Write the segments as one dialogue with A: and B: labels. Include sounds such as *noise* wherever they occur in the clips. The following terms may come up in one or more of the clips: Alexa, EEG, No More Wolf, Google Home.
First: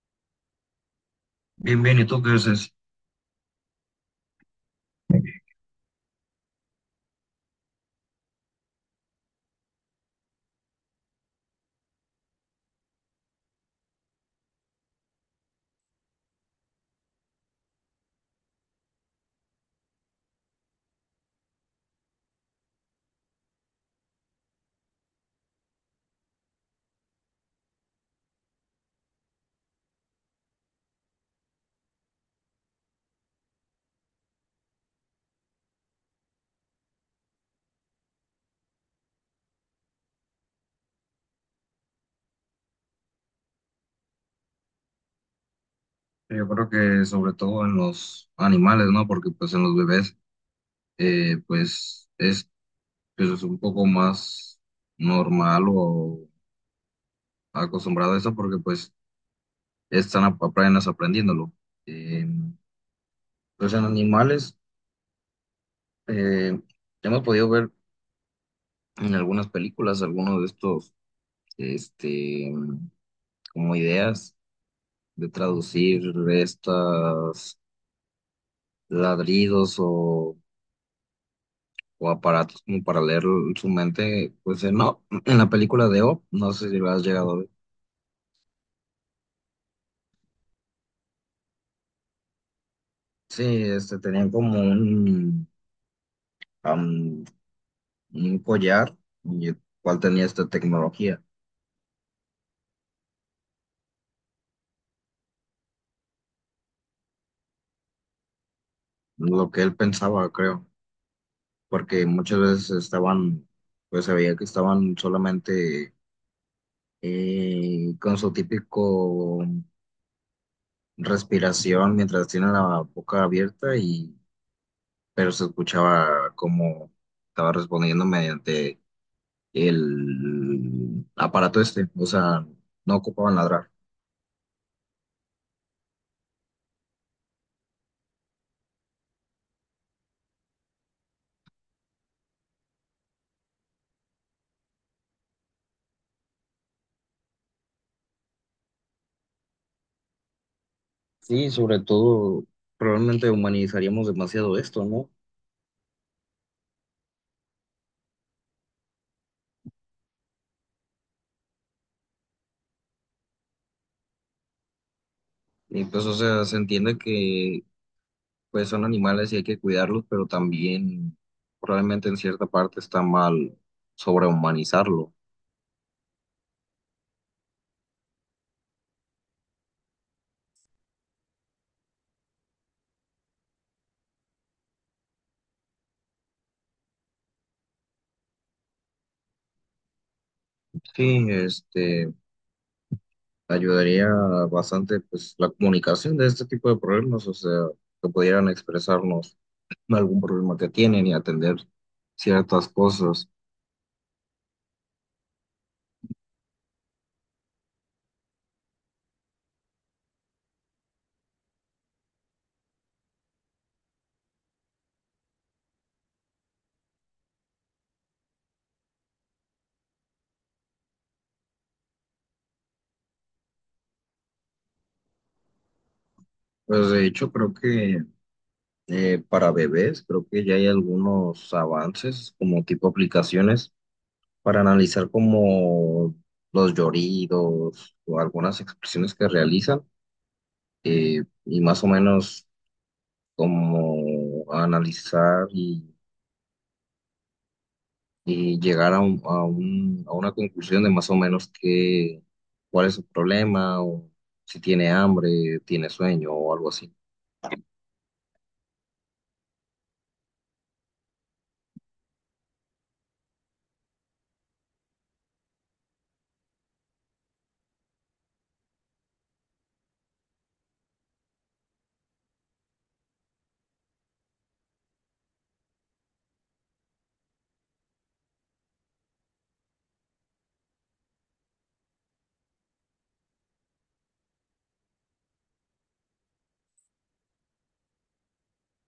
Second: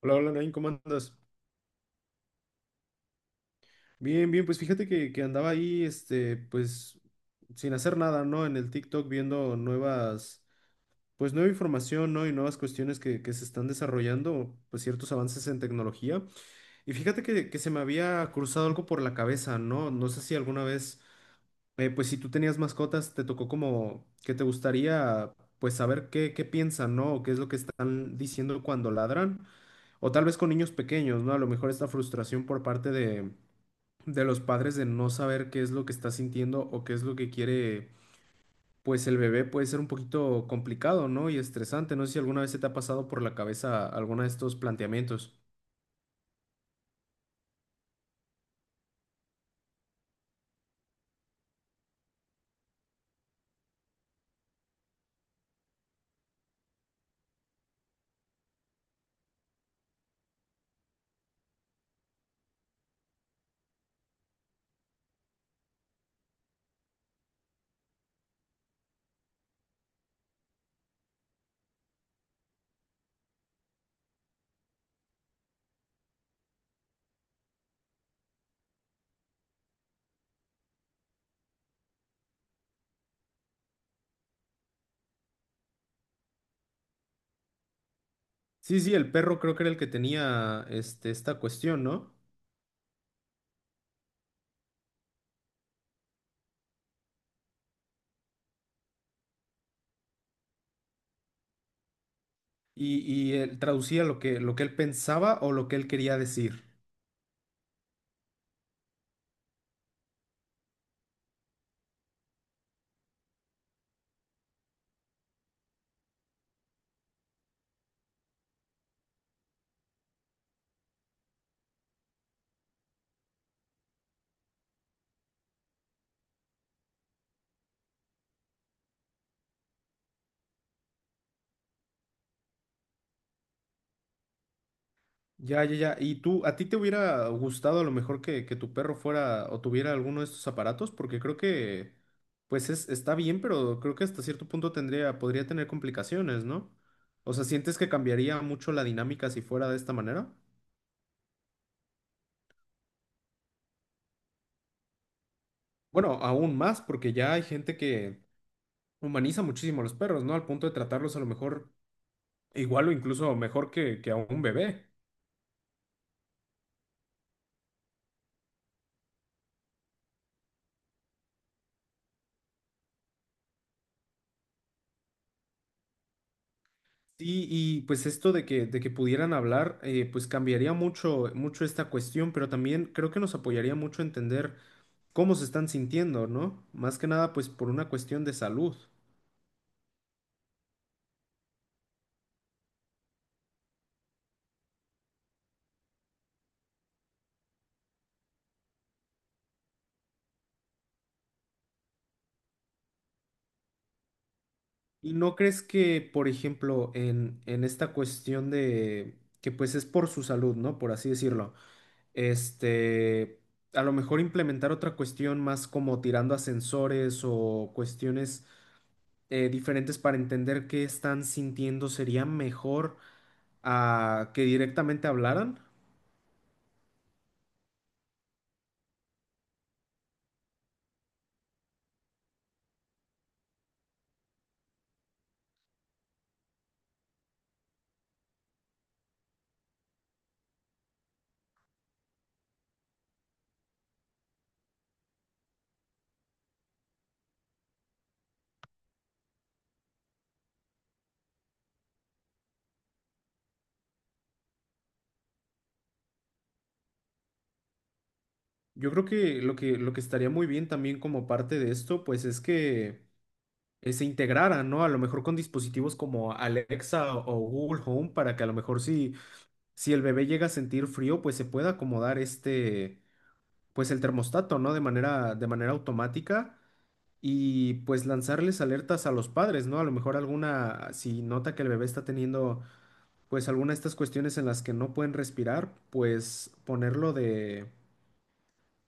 A: Hola, hola, Nain, ¿cómo andas?
B: Bien, bien, ¿y tú qué dices?
A: Bien, bien, pues fíjate que andaba ahí, pues, sin hacer nada, ¿no? En el TikTok viendo nuevas, pues, nueva información, ¿no? Y nuevas cuestiones que se están desarrollando, pues, ciertos avances en tecnología. Y fíjate que se me había cruzado algo por la cabeza, ¿no? No sé si alguna vez, pues, si tú tenías mascotas, te tocó como que te gustaría, pues, saber qué piensan, ¿no? O qué es lo que están diciendo cuando ladran. O tal vez con niños pequeños, ¿no? A lo mejor esta frustración por parte de los padres de no saber qué es lo que está sintiendo o qué es lo que quiere, pues el bebé puede ser un poquito complicado, ¿no? Y estresante. No sé si alguna vez se te ha pasado por la cabeza alguno de estos planteamientos.
B: Yo creo que sobre todo en los animales, ¿no? Porque pues en los bebés, eh, pues es, pues, es un poco más normal o acostumbrado a eso porque pues están apenas aprendiéndolo. Eh, pues en animales, eh, hemos podido ver en algunas películas algunos de estos, este, como ideas de traducir estas ladridos o aparatos como para leer su mente, pues no, en la película de O, no sé si lo has llegado a ver.
A: Sí, sí, el perro creo que era el que tenía esta cuestión, ¿no?
B: Sí, este, tenían como am, un collar y el cual tenía esta tecnología,
A: Y él traducía lo lo que él pensaba o lo que él quería decir.
B: lo que él pensaba, creo, porque muchas veces estaban, pues se veía que estaban solamente con su típico respiración mientras tienen la boca abierta y, pero se escuchaba como estaba respondiendo mediante el aparato este, o sea, no ocupaban ladrar.
A: Ya, ya, ya. ¿Y tú, a ti te hubiera gustado a lo mejor que tu perro fuera o tuviera alguno de estos aparatos? Porque creo que, pues es, está bien, pero creo que hasta cierto punto tendría, podría tener complicaciones, ¿no? O sea, ¿sientes que cambiaría mucho la dinámica si fuera de esta manera?
B: Sí, sobre todo, probablemente humanizaríamos demasiado esto, ¿no?
A: Bueno, aún más, porque ya hay gente que humaniza muchísimo a los perros, ¿no? Al punto de tratarlos a lo mejor igual o incluso mejor que a un bebé.
B: Y pues, o sea, se entiende que pues son animales y hay que cuidarlos, pero también probablemente en cierta parte está mal sobrehumanizarlo.
A: Sí, y pues esto de que pudieran hablar, pues cambiaría mucho, mucho esta cuestión, pero también creo que nos apoyaría mucho entender cómo se están sintiendo, ¿no? Más que nada, pues por una cuestión de salud.
B: Sí, este, ayudaría bastante pues la comunicación de este tipo de problemas, o sea, que pudieran expresarnos algún problema que tienen y atender ciertas cosas.
A: ¿Y no crees que, por ejemplo, en esta cuestión de que pues es por su salud, ¿no? Por así decirlo, este, a lo mejor implementar otra cuestión más como tirando a sensores o cuestiones diferentes para entender qué están sintiendo, sería mejor a que directamente hablaran.
B: Pues de hecho creo que para bebés creo que ya hay algunos avances como tipo aplicaciones para analizar como los lloridos o algunas expresiones que realizan y más o menos como analizar y llegar a una conclusión de más o menos qué, cuál es su problema o si tiene hambre, tiene sueño o algo así.
A: Yo creo que lo lo que estaría muy bien también como parte de esto, pues es que se integraran, ¿no? A lo mejor con dispositivos como Alexa o Google Home para que a lo mejor si el bebé llega a sentir frío, pues se pueda acomodar este, pues el termostato, ¿no? De manera automática y pues lanzarles alertas a los padres, ¿no? A lo mejor alguna, si nota que el bebé está teniendo pues alguna de estas cuestiones en las que no pueden respirar, pues ponerlo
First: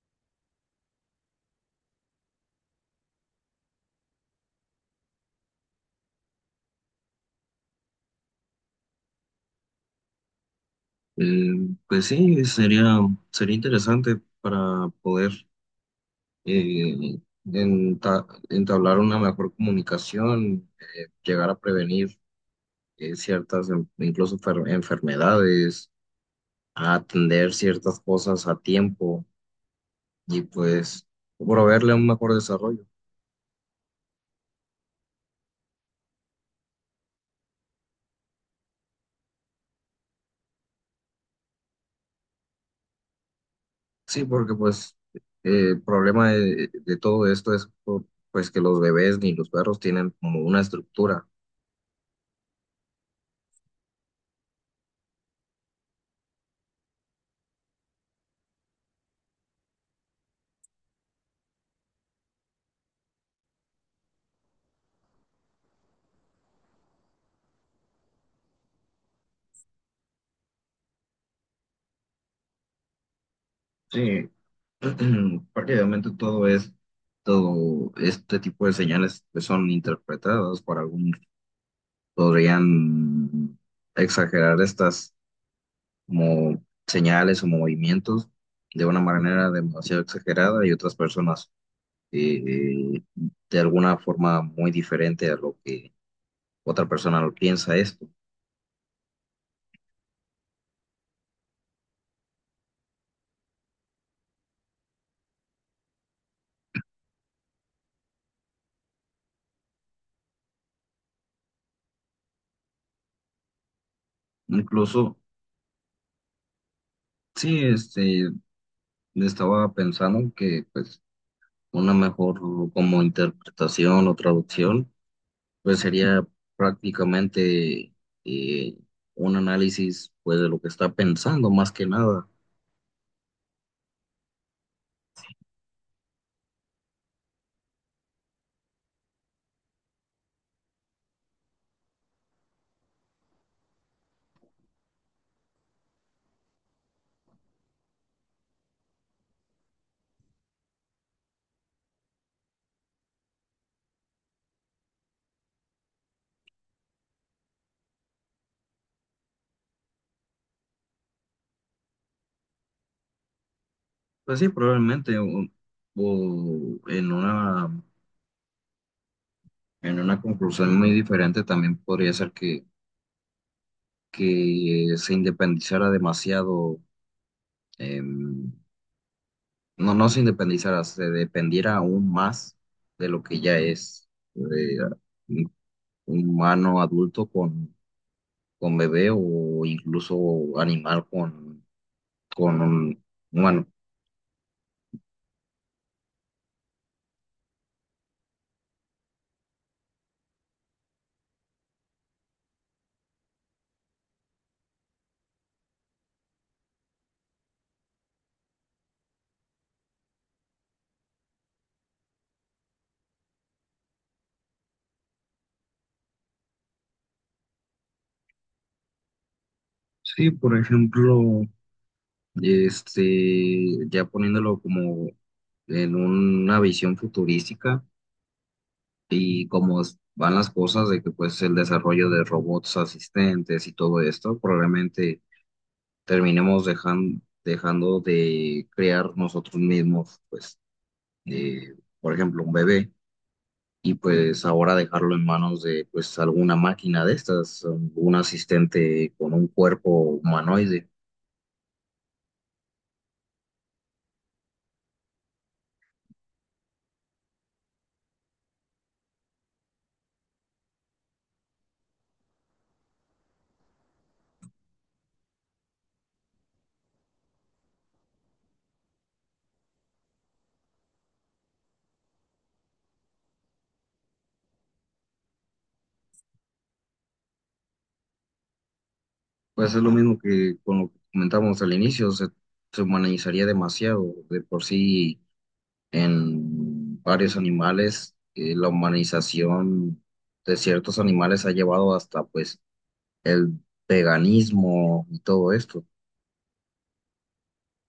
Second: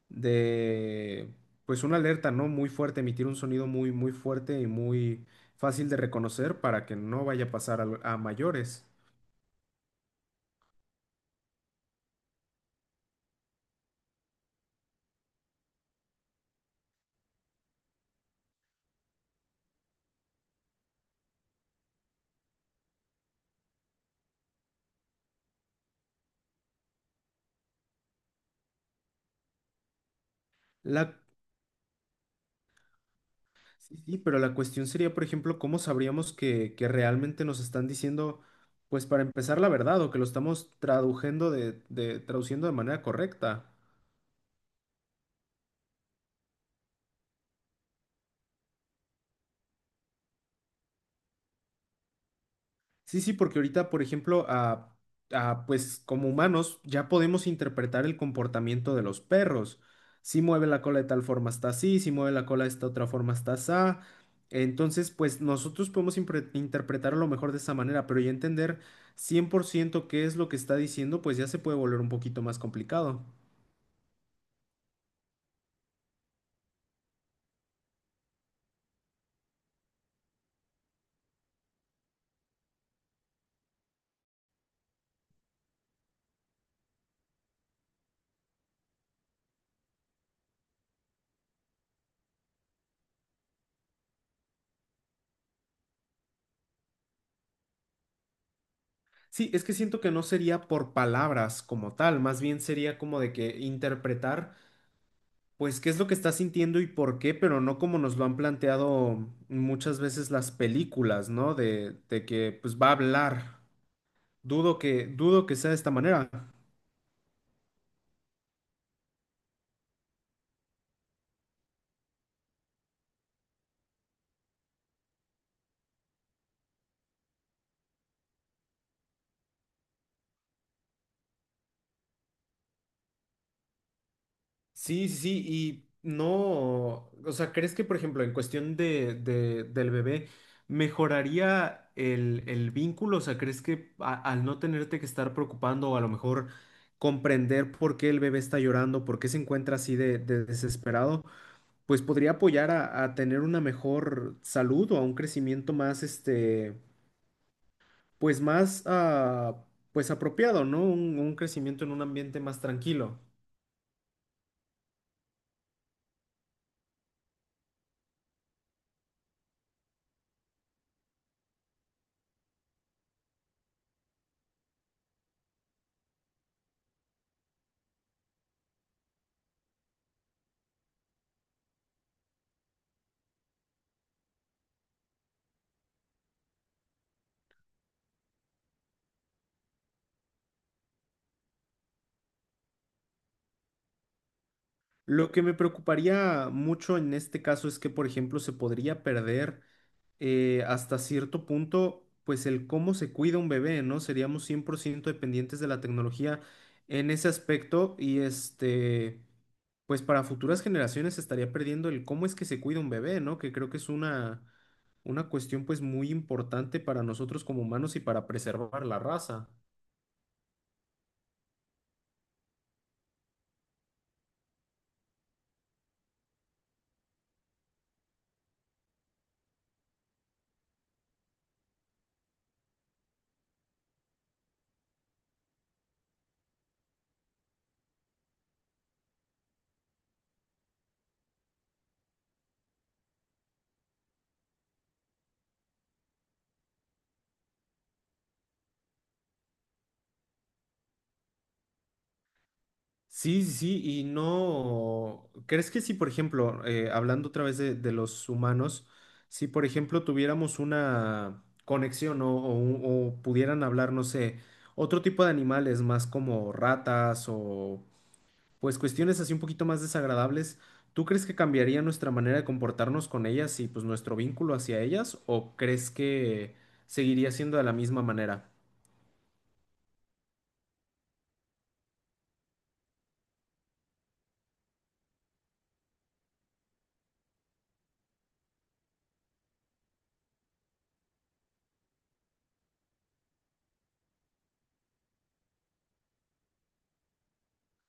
A: de, pues una alerta, ¿no? Muy fuerte, emitir un sonido muy, muy fuerte y muy fácil de reconocer para que no vaya a pasar mayores.
B: Eh, pues sí, sería, sería interesante para poder eh, entablar una mejor comunicación, llegar a prevenir ciertas, incluso enfermedades, a atender ciertas cosas a tiempo y pues
A: La,
B: proveerle un mejor desarrollo.
A: sí, sí, pero la cuestión sería, por ejemplo, ¿cómo sabríamos que realmente nos están diciendo, pues para empezar, la verdad o que lo estamos traduciendo traduciendo de manera correcta?
B: Sí, porque pues el problema de todo esto es pues que los bebés ni los perros tienen como una estructura.
A: Sí, sí, porque ahorita, por ejemplo, a, pues como humanos ya podemos interpretar el comportamiento de los perros. Si mueve la cola de tal forma está así, si mueve la cola de esta otra forma está así. Entonces, pues nosotros podemos interpretar a lo mejor de esa manera, pero ya entender 100% qué es lo que está diciendo, pues ya se puede volver un poquito más complicado.
B: Sí, *clears throat* porque todo es, todo este tipo de señales que son interpretadas por algunos, podrían exagerar estas como señales o movimientos de una manera demasiado exagerada y otras personas eh, de alguna forma muy diferente a lo que otra persona lo piensa esto.
A: Sí, es que siento que no sería por palabras como tal, más bien sería como de que interpretar. Pues qué es lo que está sintiendo y por qué, pero no como nos lo han planteado muchas veces las películas, ¿no? De que pues va a hablar.
B: Incluso,
A: Dudo que sea de esta manera.
B: sí, este, estaba pensando que pues una mejor como interpretación o traducción pues sería prácticamente eh, un análisis pues de lo que está pensando más que nada.
A: Sí, sí, sí, y no, o sea, ¿crees que, por ejemplo, en cuestión del bebé, mejoraría el vínculo? O sea, ¿crees que al no tenerte que estar preocupando o a lo mejor comprender por qué el bebé está llorando, por qué se encuentra así de desesperado? Pues podría apoyar a tener una mejor salud o a un crecimiento más, este, pues más, ah, pues apropiado, ¿no? Un crecimiento en un ambiente más tranquilo.
B: Pues sí, probablemente o en una conclusión muy diferente también podría ser que se independizara demasiado, em, no, no se independizara, se dependiera aún más de lo que ya es eh, un humano adulto con bebé o incluso animal con un humano.
A: Lo que me preocuparía mucho en este caso es que, por ejemplo, se podría perder hasta cierto punto, pues el cómo se cuida un bebé, ¿no? Seríamos 100% dependientes de la tecnología en ese aspecto y este... Pues para futuras generaciones estaría perdiendo el cómo es que se cuida un bebé, ¿no? Que creo que es una cuestión pues muy importante para nosotros como humanos y para preservar la raza.
B: Sí, por ejemplo, este, ya poniéndolo como en una visión futurística y cómo van las cosas de que pues el desarrollo de robots asistentes y todo esto, probablemente terminemos dejando de crear nosotros mismos, pues, eh, por ejemplo, un bebé y pues ahora dejarlo en manos de pues alguna máquina de estas, un asistente con un cuerpo humanoide.
A: Sí, sí, sí, y no, ¿crees que si, por ejemplo, hablando otra vez de los humanos, si, por ejemplo, tuviéramos una conexión o pudieran hablar, no sé, otro tipo de animales más como ratas o pues cuestiones así un poquito más desagradables, ¿tú crees que cambiaría nuestra manera de comportarnos con ellas y pues nuestro vínculo hacia ellas o crees que seguiría siendo de la misma manera?
B: Pues es lo mismo que con lo que comentábamos al inicio, se humanizaría demasiado. De por sí, en varios animales, la humanización de ciertos animales ha llevado hasta pues el veganismo y todo esto.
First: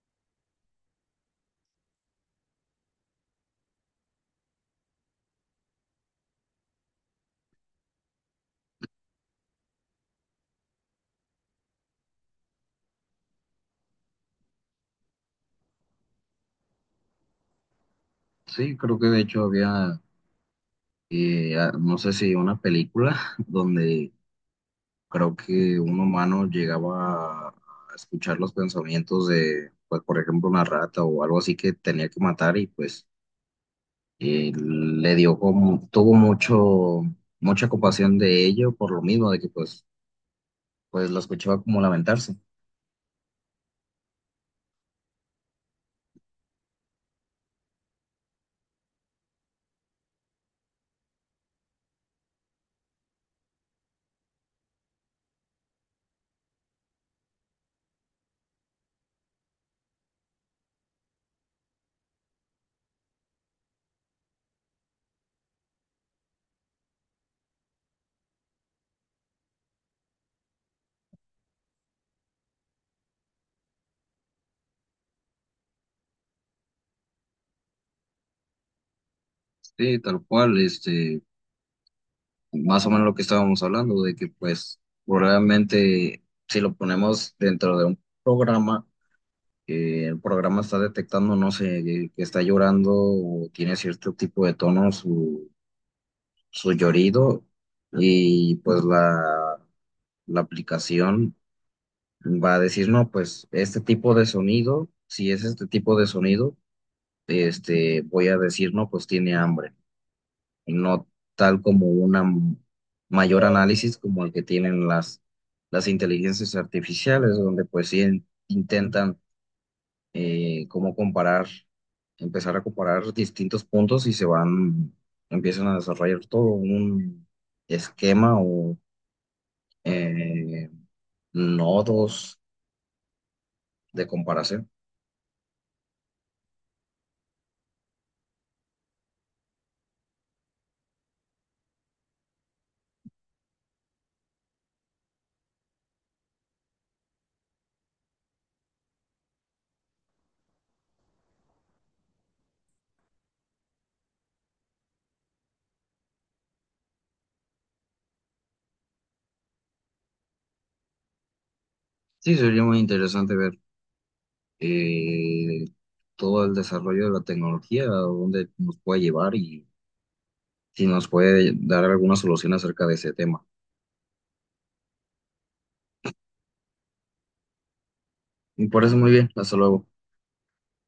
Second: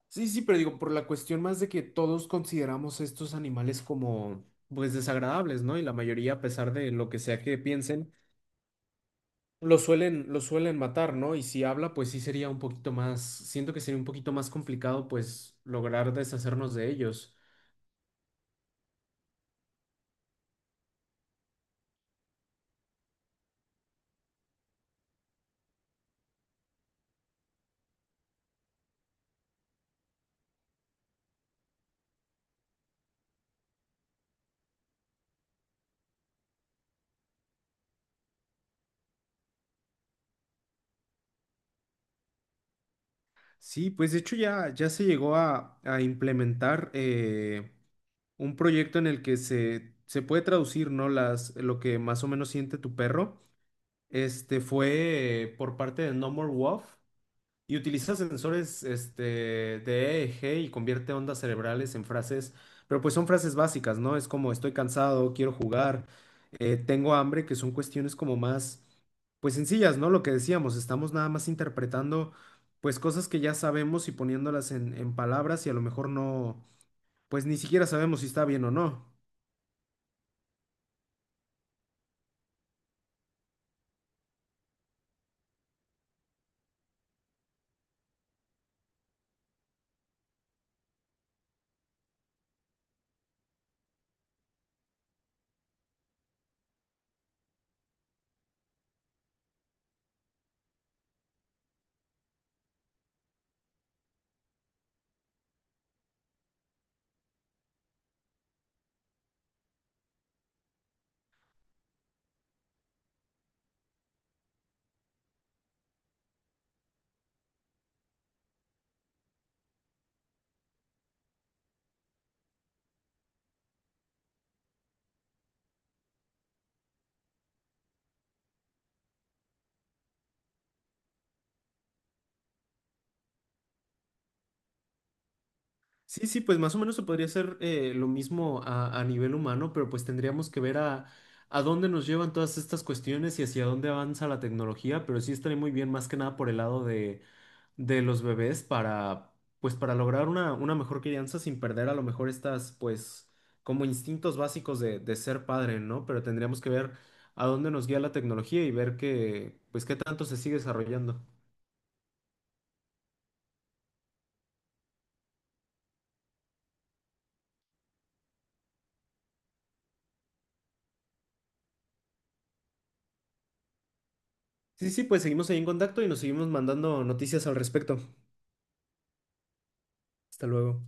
A: Sí, sí, pero digo, por la cuestión más de que todos consideramos estos animales como, pues, desagradables, ¿no? Y la mayoría, a pesar de lo que sea que piensen, lo suelen matar, ¿no? Y si habla, pues sí sería un poquito más, siento que sería un poquito más complicado, pues, lograr deshacernos de ellos.
B: Sí, creo que de hecho había, no sé si una película *laughs* donde creo que un humano llegaba a escuchar los pensamientos de, pues por ejemplo, una rata o algo así que tenía que matar y pues le dio como, tuvo mucho, mucha compasión de ello por lo mismo, de que pues, pues lo escuchaba como lamentarse.
A: Sí, pues de hecho ya se llegó a implementar un proyecto en el que se puede traducir, ¿no? Las, lo que más o menos siente tu perro. Este fue por parte de No More Wolf. Y utiliza sensores este, de EEG y convierte ondas cerebrales en frases, pero pues son frases básicas, ¿no? Es como estoy cansado, quiero jugar, tengo hambre, que son cuestiones como más, pues sencillas, ¿no? Lo que decíamos, estamos nada más interpretando pues cosas que ya sabemos y poniéndolas en palabras y a lo mejor no, pues ni siquiera sabemos si está bien o no.
B: Sí, tal cual, este, más o menos lo que estábamos hablando, de que pues probablemente si lo ponemos dentro de un programa, que el programa está detectando, no sé, que está llorando o tiene cierto tipo de tono su, su llorido y pues la aplicación va a decir, no, pues este tipo de sonido, si es este tipo de sonido, este, voy a decir, no, pues tiene hambre, y no tal como una mayor análisis como el que tienen las inteligencias artificiales, donde pues sí intentan como comparar, empezar a comparar distintos puntos y se van, empiezan a desarrollar todo un esquema o eh, nodos de comparación.
A: Sí, sí, pues más o menos se podría hacer lo mismo a nivel humano, pero pues tendríamos que ver a dónde nos llevan todas estas cuestiones y hacia dónde avanza la tecnología, pero sí estaría muy bien más que nada por el lado de los bebés para, pues para lograr una mejor crianza sin perder a lo mejor estas, pues como instintos básicos de ser padre, ¿no? Pero tendríamos que ver a dónde nos guía la tecnología y ver que, pues qué tanto se sigue desarrollando.
B: Sí, sería muy interesante ver eh, todo el desarrollo de la tecnología, a dónde nos puede llevar y si nos puede dar alguna solución acerca de ese tema.
A: Sí, sí, pues seguimos ahí en contacto y nos seguimos mandando noticias al respecto.
B: Y por eso muy bien, hasta luego.
A: Hasta luego.